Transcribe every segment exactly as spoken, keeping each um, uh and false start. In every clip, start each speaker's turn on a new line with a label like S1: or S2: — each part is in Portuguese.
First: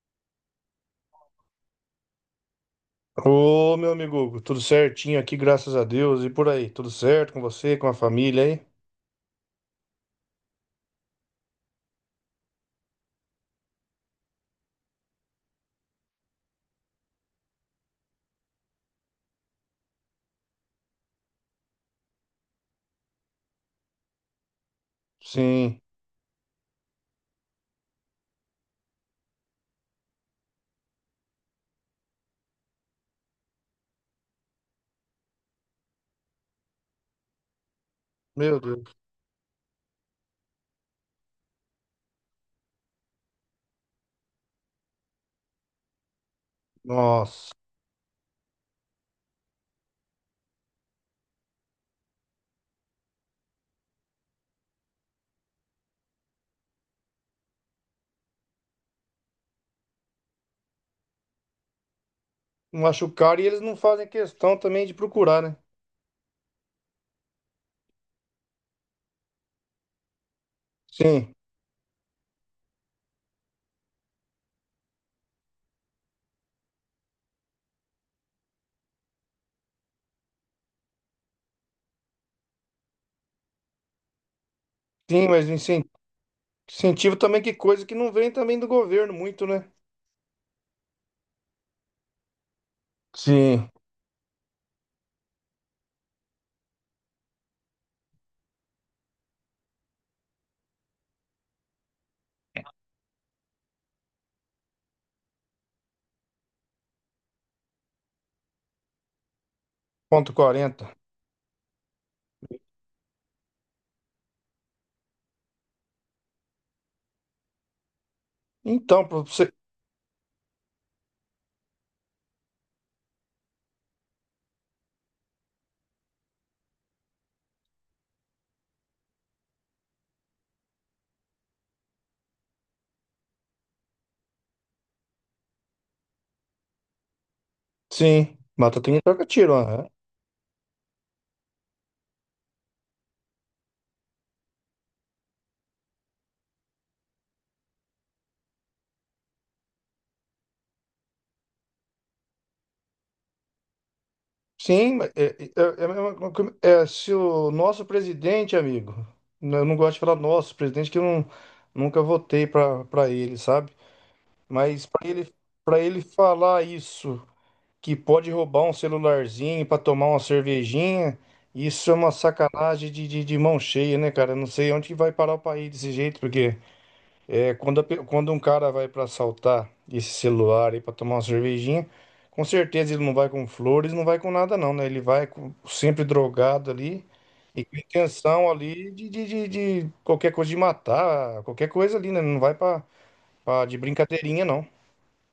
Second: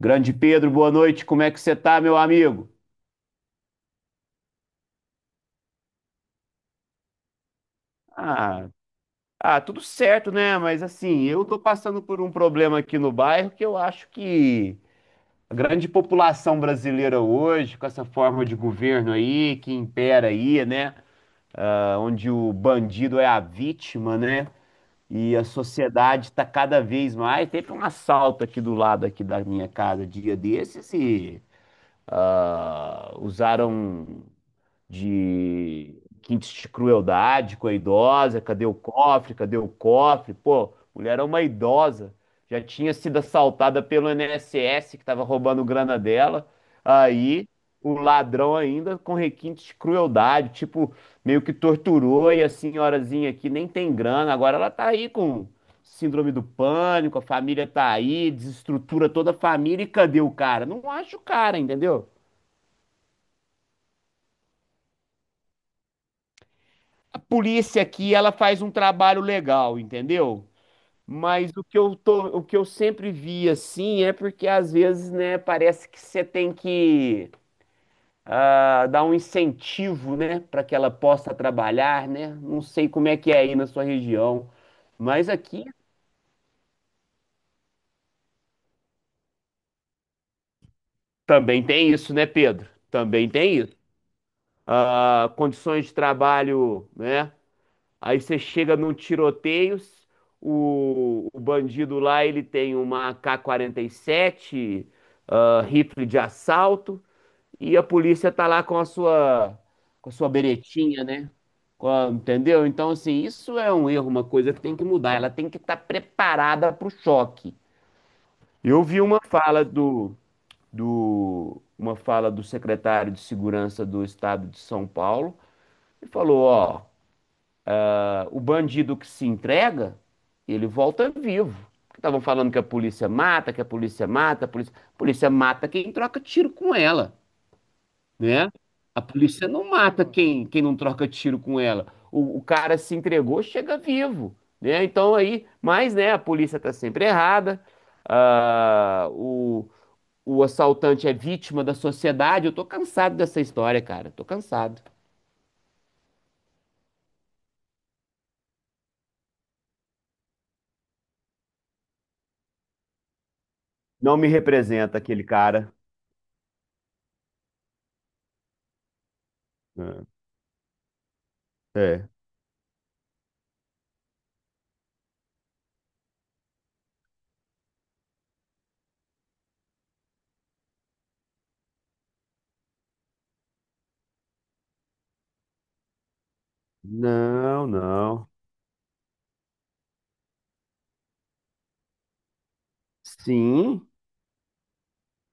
S1: Grande Pedro, boa noite. Como é que você tá, meu amigo?
S2: Ô, meu amigo, Hugo, tudo certinho aqui, graças a Deus. E por aí, tudo certo com você, com a família aí?
S1: Ah, ah, Tudo certo, né? Mas assim, eu tô passando por um problema aqui no bairro que eu acho que a grande população brasileira hoje, com essa forma de governo aí que impera aí, né? Ah, onde o bandido é a vítima, né? E a
S2: Sim.
S1: sociedade tá cada vez mais. Teve um assalto aqui do lado aqui da minha casa dia desses e ah, usaram de quintes de crueldade com a idosa,
S2: Meu
S1: cadê o
S2: Deus.
S1: cofre, cadê o cofre? Pô, mulher é uma idosa, já tinha sido assaltada pelo I N S S que estava roubando grana dela. Aí
S2: Nossa.
S1: o ladrão ainda com requintes de crueldade, tipo, meio que torturou e a senhorazinha aqui nem tem grana, agora ela tá aí com síndrome do pânico, a família tá aí, desestrutura toda a família e cadê o cara? Não acho o cara, entendeu?
S2: Machucaram, e eles não fazem questão também de procurar, né?
S1: A polícia aqui, ela faz um trabalho legal, entendeu?
S2: Sim.
S1: Mas o que eu tô, o que eu sempre vi assim é porque às vezes, né, parece que você tem que ah, dar um incentivo, né, para que ela possa trabalhar, né? Não sei como é que é aí na sua região, mas
S2: Sim, mas
S1: aqui
S2: incen- incentivo também, que coisa que não vem também do governo muito, né?
S1: também tem isso, né, Pedro? Também tem
S2: Sim.
S1: isso. Ah, condições de trabalho, né? Aí você chega num tiroteio, o, o bandido lá ele tem uma A K A K quarenta e sete, ah, rifle de assalto, e a polícia tá lá com a sua, com a sua
S2: Ponto quarenta.
S1: beretinha, né? Com a- entendeu? Então, assim, isso é um erro, uma coisa que tem que mudar. Ela tem que estar preparada para o choque. Eu vi
S2: Então, pra
S1: uma
S2: você...
S1: fala do, do, uma fala do secretário de Segurança do Estado de São Paulo e falou, ó, o bandido que se entrega, ele volta vivo. Estavam falando que a polícia mata, que a polícia mata, a polícia, a polícia mata quem troca tiro com ela,
S2: Sim.
S1: né?
S2: Mata tem
S1: A
S2: troca
S1: polícia
S2: tiro,
S1: não
S2: né?
S1: mata quem, quem não troca tiro com ela. O, o cara se entregou, chega vivo, né? Então aí, mas né, a polícia tá sempre errada, ah, o, o assaltante é vítima da sociedade. Eu tô cansado dessa história, cara. Tô cansado.
S2: Sim, mas é, é, é, a mesma é, se o nosso presidente, amigo, n- eu não gosto de falar nosso presidente, que eu não, nunca votei para para ele, sabe?
S1: Não me
S2: Mas
S1: representa
S2: para
S1: aquele
S2: ele,
S1: cara.
S2: para ele falar isso, que pode roubar um celularzinho para
S1: É.
S2: tomar uma cervejinha, isso é
S1: É.
S2: uma sacanagem de, de, de mão cheia, né, cara? Eu não sei onde que vai parar o país desse jeito, porque é, quando, a pe- quando um cara vai para assaltar esse celular aí para tomar uma cervejinha, com certeza ele não vai com flores, não vai com nada não, né? Ele vai com- sempre drogado ali e
S1: Não,
S2: com
S1: não.
S2: intenção ali de, de, de, de qualquer coisa, de matar, qualquer coisa ali, né? Não vai para de
S1: Sim.
S2: brincadeirinha não.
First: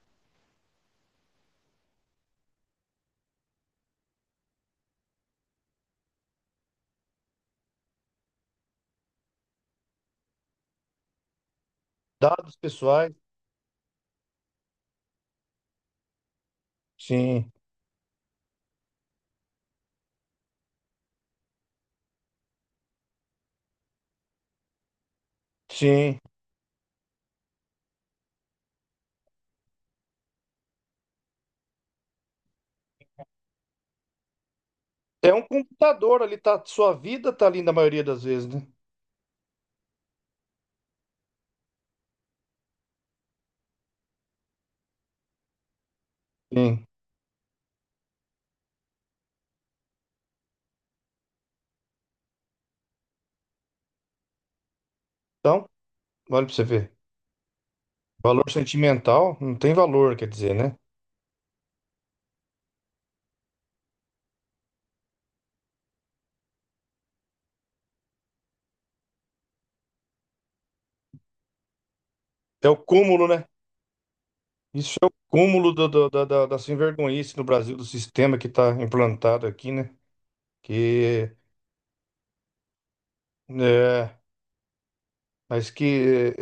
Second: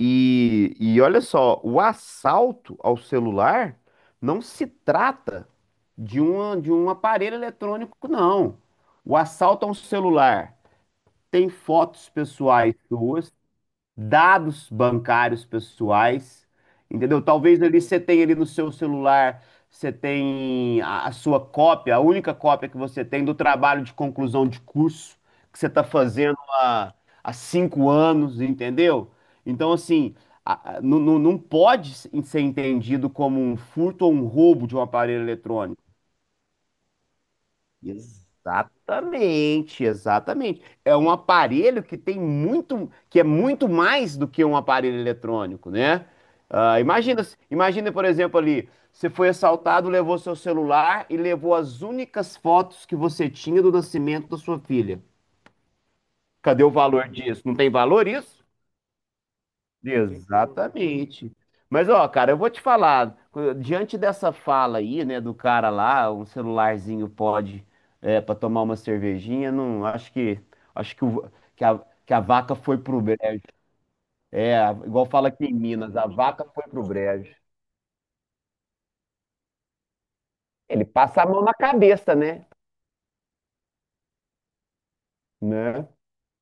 S1: E, e olha só, o assalto ao celular não se trata de uma, de um aparelho eletrônico, não. O assalto a um celular tem fotos
S2: Dados
S1: pessoais
S2: pessoais,
S1: suas, dados bancários pessoais, entendeu?
S2: sim,
S1: Talvez ali você tenha ali no seu celular, você tem a, a sua cópia, a única cópia que você tem do trabalho de conclusão de curso que você está
S2: sim.
S1: fazendo há, há cinco anos, entendeu? Então, assim, a- a- não, não não pode ser entendido como um furto ou um roubo de um aparelho
S2: É um
S1: eletrônico.
S2: computador ali, tá, sua vida tá ali na maioria das vezes, né?
S1: Exatamente, exatamente. É um aparelho que tem muito, que é muito mais do que um aparelho eletrônico, né? Ah,
S2: Sim.
S1: imagina, imagina, por exemplo, ali, você foi assaltado, levou seu celular e levou as únicas fotos que você tinha do nascimento da sua filha.
S2: Então, olha para
S1: Cadê
S2: você
S1: o
S2: ver.
S1: valor disso? Não tem valor isso?
S2: Valor sentimental não tem valor, quer dizer, né?
S1: Exatamente. Mas, ó, cara, eu vou te falar, co- diante dessa fala aí, né, do cara lá, um celularzinho pode, é, para tomar uma cervejinha, não, acho que, acho que, o- que a, que a vaca
S2: É o
S1: foi pro
S2: cúmulo,
S1: brejo.
S2: né?
S1: É, a-
S2: Isso
S1: igual
S2: é o
S1: fala aqui em
S2: cúmulo do-
S1: Minas, a
S2: do- da,
S1: vaca
S2: da, da
S1: foi
S2: sem
S1: pro brejo.
S2: vergonhice no Brasil, do sistema que está implantado aqui, né?
S1: Ele passa a
S2: Que,
S1: mão na cabeça, né?
S2: é, mas
S1: Né?
S2: que,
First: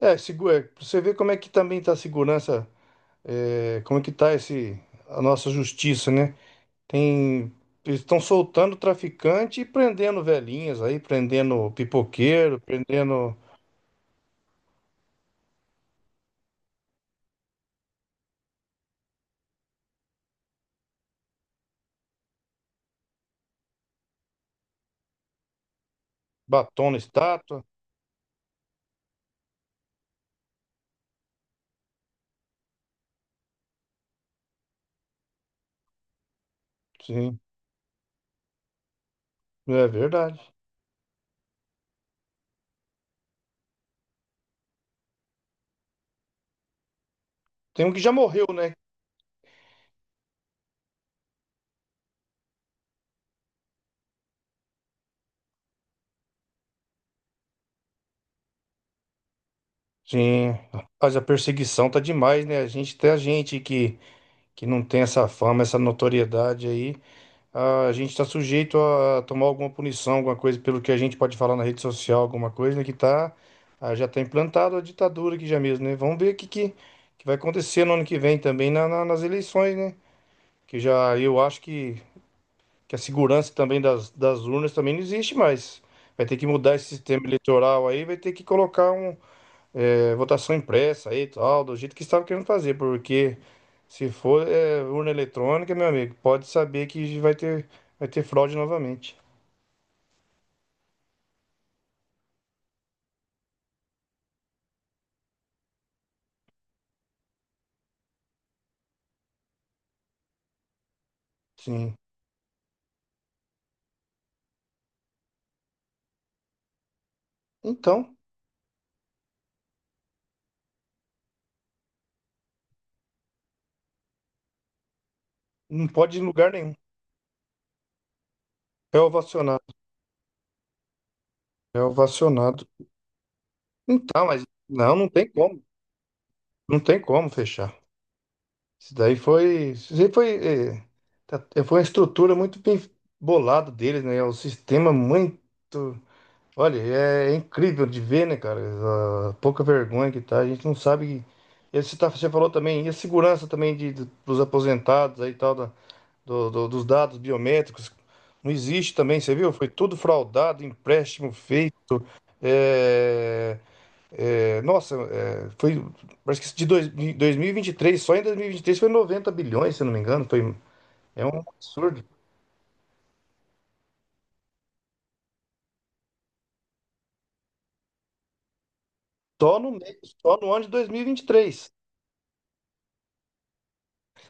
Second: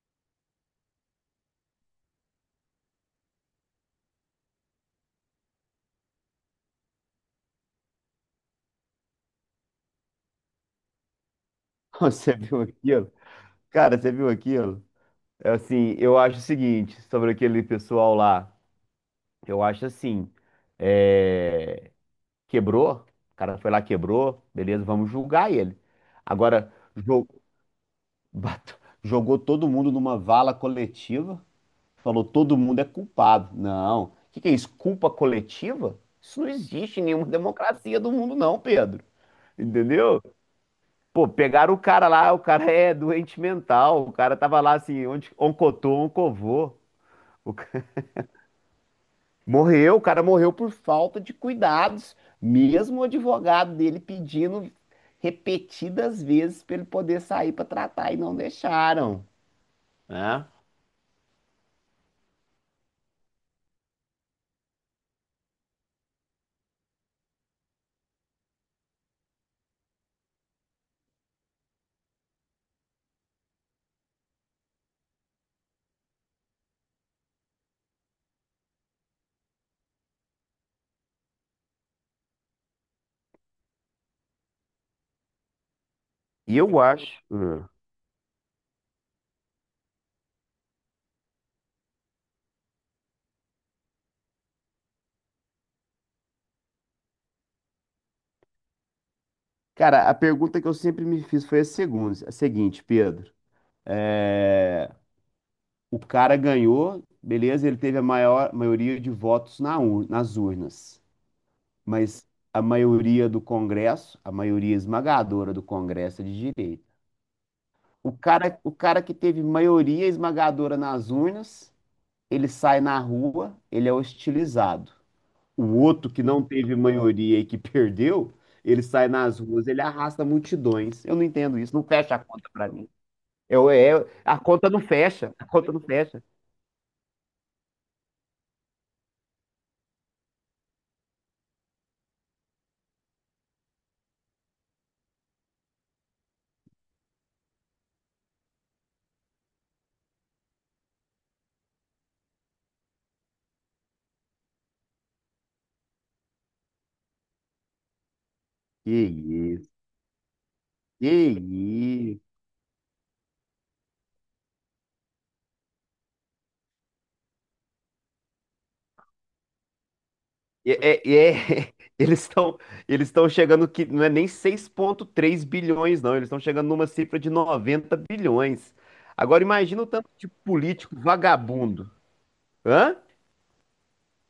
S2: é, é, é, segu- é, pra você ver como é que também está a segurança, é, como é que está esse, a nossa justiça, né? Tem, eles estão soltando traficante e prendendo velhinhas aí, prendendo
S1: Você
S2: pipoqueiro,
S1: viu aquilo?
S2: prendendo
S1: Cara, você viu aquilo? É. Assim, eu acho o seguinte, sobre aquele pessoal lá, eu acho assim. é... Quebrou, o cara foi lá, quebrou, beleza, vamos julgar ele. Agora,
S2: batom na
S1: jo-
S2: estátua.
S1: bat- jogou todo mundo numa vala coletiva, falou todo mundo é culpado. Não, o que que é isso? Culpa coletiva? Isso não existe em nenhuma
S2: Sim,
S1: democracia do mundo, não, Pedro.
S2: é
S1: Entendeu?
S2: verdade.
S1: Pô, pegaram o cara lá, o cara é doente mental, o cara tava lá assim, onde, oncotou, oncovô.
S2: Tem um que já morreu, né?
S1: Morreu, o cara morreu por falta de cuidados, mesmo o advogado dele pedindo repetidas vezes para ele poder sair para tratar e não deixaram, né?
S2: Sim, mas a perseguição tá demais, né? A gente, até a gente que, que não tem essa fama, essa notoriedade aí, a gente tá sujeito a tomar alguma punição, alguma coisa pelo que a gente pode falar na rede social, alguma coisa, né? Que tá, ah, já tá implantado a ditadura aqui já mesmo, né? Vamos ver o que, que, que vai acontecer no ano que vem também na- na- nas eleições, né? Que já eu acho que, que a segurança também das, das urnas também não existe mais. Vai ter que
S1: E
S2: mudar
S1: eu
S2: esse
S1: acho.
S2: sistema
S1: Hum.
S2: eleitoral aí, vai ter que colocar um, é, votação impressa aí e tal, do jeito que estava querendo fazer, porque se for é, urna eletrônica, meu amigo, pode saber que vai ter, vai ter fraude novamente.
S1: Cara, a pergunta que eu sempre me fiz foi a segunda, a seguinte, Pedro. É, o cara ganhou, beleza, ele teve a maior maioria de votos na ur- nas urnas,
S2: Sim.
S1: mas a maioria do Congresso, a maioria esmagadora do Congresso é de direita. O
S2: Então,
S1: cara, o cara que teve maioria esmagadora nas urnas, ele sai na rua, ele é hostilizado. O
S2: não
S1: outro
S2: pode ir
S1: que
S2: em
S1: não
S2: lugar nenhum.
S1: teve maioria e que perdeu, ele
S2: É
S1: sai nas ruas,
S2: ovacionado.
S1: ele arrasta multidões. Eu não entendo isso,
S2: É
S1: não fecha a conta
S2: ovacionado.
S1: pra mim. Eu, é,
S2: Então,
S1: a
S2: mas
S1: conta não
S2: não, não tem
S1: fecha, a
S2: como.
S1: conta não fecha.
S2: Não tem como fechar. Isso daí foi. Isso daí foi, é, tá- foi uma estrutura muito bem bolada deles, né? É um sistema muito... Olha, é é incrível de ver, né, cara? A pouca vergonha que tá. A gente não sabe. E você, tá, você falou também, e a segurança também de, de- dos aposentados aí e tal, da- do- do- dos dados biométricos. Não existe
S1: Que
S2: também, você viu? Foi
S1: isso?
S2: tudo fraudado, empréstimo feito.
S1: que
S2: É, é, nossa, é, foi. Parece que de, dois, de dois mil e vinte e três, só em dois mil e vinte e três foi noventa bilhões, se eu não me engano. Foi,
S1: E, é- é, e
S2: é um
S1: é-
S2: absurdo.
S1: eles estão eles estão chegando que não é nem seis vírgula três bilhões, não. Eles estão chegando numa cifra de noventa bilhões. Agora
S2: Só no,
S1: imagina o
S2: mês-
S1: tanto de
S2: só no ano de
S1: político
S2: dois mil e vinte e três.
S1: vagabundo. Hã?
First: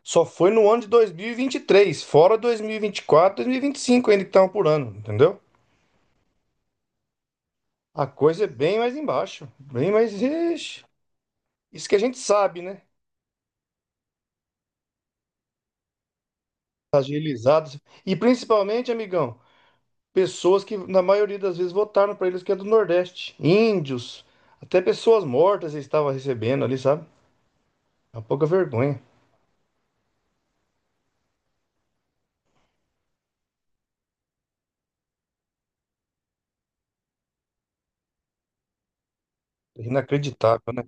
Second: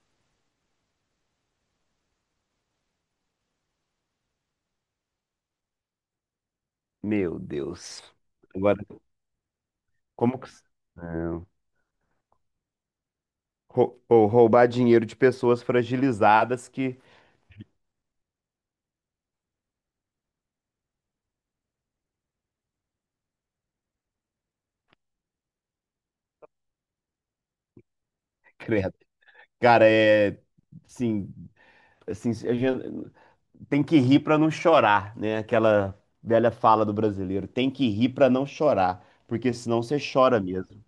S2: Só foi no ano de dois mil e e vinte e três, fora dois dois mil mil e quatro, dois mil e vinte quatro, e dois mil e vinte e cinco ainda que estavam por ano, entendeu?
S1: Meu Deus.
S2: A coisa é bem
S1: Agora,
S2: mais embaixo, bem mais.
S1: como que.
S2: Ixi,
S1: Não.
S2: isso que a gente sabe, né?
S1: Rou- Ou roubar dinheiro de pessoas fragilizadas que.
S2: Agilizados. E principalmente, amigão, pessoas que na maioria das vezes votaram para eles, que é do Nordeste. Índios, até pessoas mortas eles estavam recebendo ali, sabe? É uma pouca
S1: Credo.
S2: vergonha.
S1: Cara, é. Sim. Assim, a gente tem que rir para não chorar, né? Aquela velha fala do brasileiro, tem que rir para não chorar, porque senão você chora
S2: Inacreditável, né?
S1: mesmo.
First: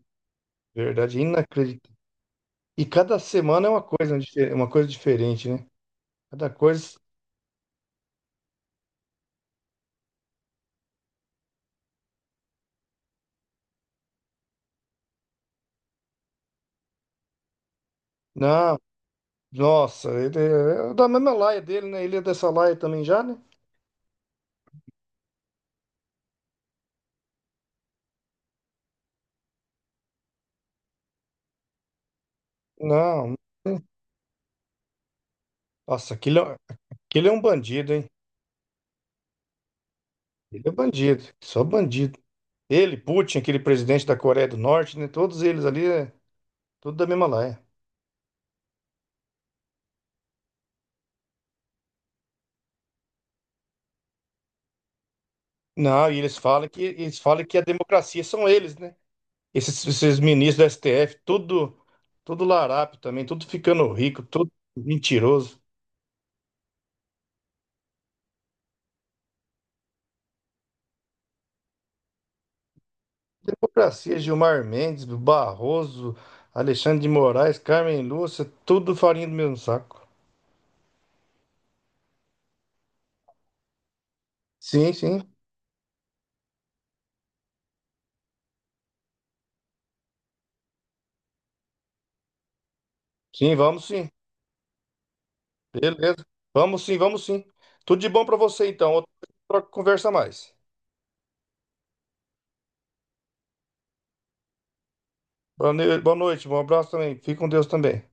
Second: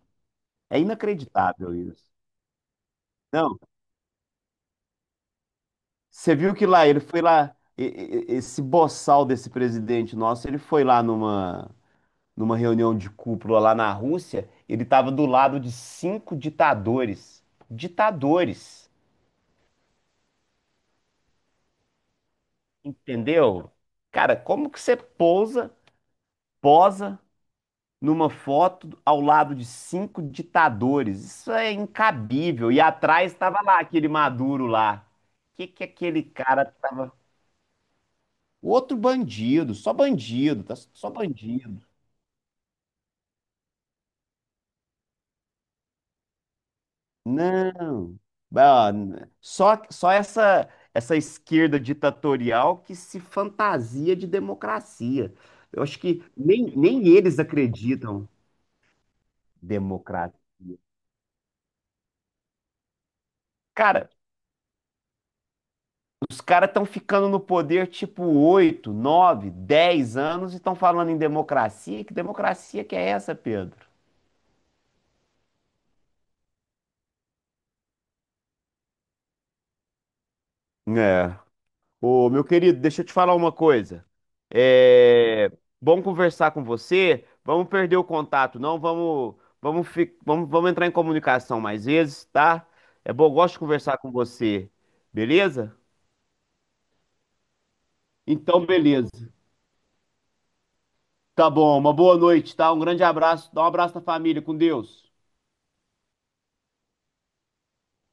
S1: É
S2: Verdade,
S1: inacreditável
S2: inacreditável.
S1: isso.
S2: E cada
S1: Não,
S2: semana é uma coisa, dife- uma coisa diferente, né?
S1: você
S2: Cada
S1: viu que lá
S2: coisa.
S1: ele foi lá, e- e- esse boçal desse presidente nosso, ele foi lá numa numa reunião de cúpula lá na Rússia, ele estava do lado de cinco ditadores,
S2: Não.
S1: ditadores,
S2: Nossa, ele é é da mesma laia dele, né? Ele é dessa laia também já, né?
S1: entendeu? Cara, como que você pousa, posa numa foto ao lado de cinco ditadores. Isso é incabível. E atrás
S2: Não,
S1: estava lá aquele Maduro lá. O que que
S2: nossa,
S1: aquele
S2: aquele, é- um,
S1: cara tava?
S2: aquele é um bandido, hein?
S1: Outro bandido, só
S2: Ele
S1: bandido,
S2: é
S1: tá? Só
S2: bandido, só
S1: bandido.
S2: bandido. Ele, Putin, aquele presidente da Coreia do Norte, né? Todos eles ali, é tudo da mesma laia.
S1: Não. Ah, n- Só só essa essa esquerda ditatorial que se fantasia de democracia. Eu acho
S2: Não, e
S1: que
S2: eles falam
S1: nem,
S2: que
S1: nem
S2: eles
S1: eles
S2: falam que a democracia
S1: acreditam
S2: são eles, né? Esses, esses
S1: democracia.
S2: ministros do S T F, tudo, tudo larápio também, tudo ficando
S1: Cara,
S2: rico, tudo mentiroso.
S1: Os caras estão ficando no poder tipo oito, nove, dez anos e estão falando em democracia. Que democracia que é essa, Pedro?
S2: Democracia, Gilmar Mendes, Barroso, Alexandre de Moraes, Carmen Lúcia, tudo farinha do mesmo saco.
S1: É. Ô, meu querido, deixa eu te falar uma coisa.
S2: Sim, sim,
S1: É bom conversar com você. Vamos perder o contato, não? Vamos, vamos, fi- vamos, vamos entrar em comunicação mais vezes, tá? É bom, eu gosto
S2: sim,
S1: de
S2: vamos
S1: conversar
S2: sim.
S1: com você. Beleza?
S2: Beleza. Vamos sim, vamos sim. Tudo de bom pra
S1: Então,
S2: você então. Outra
S1: beleza.
S2: hora a gente troca- conversa mais.
S1: Tá bom, uma boa noite, tá? Um grande abraço. Dá um abraço na família, com Deus.
S2: Boa noite, boa noite, um abraço também. Fique com Deus também.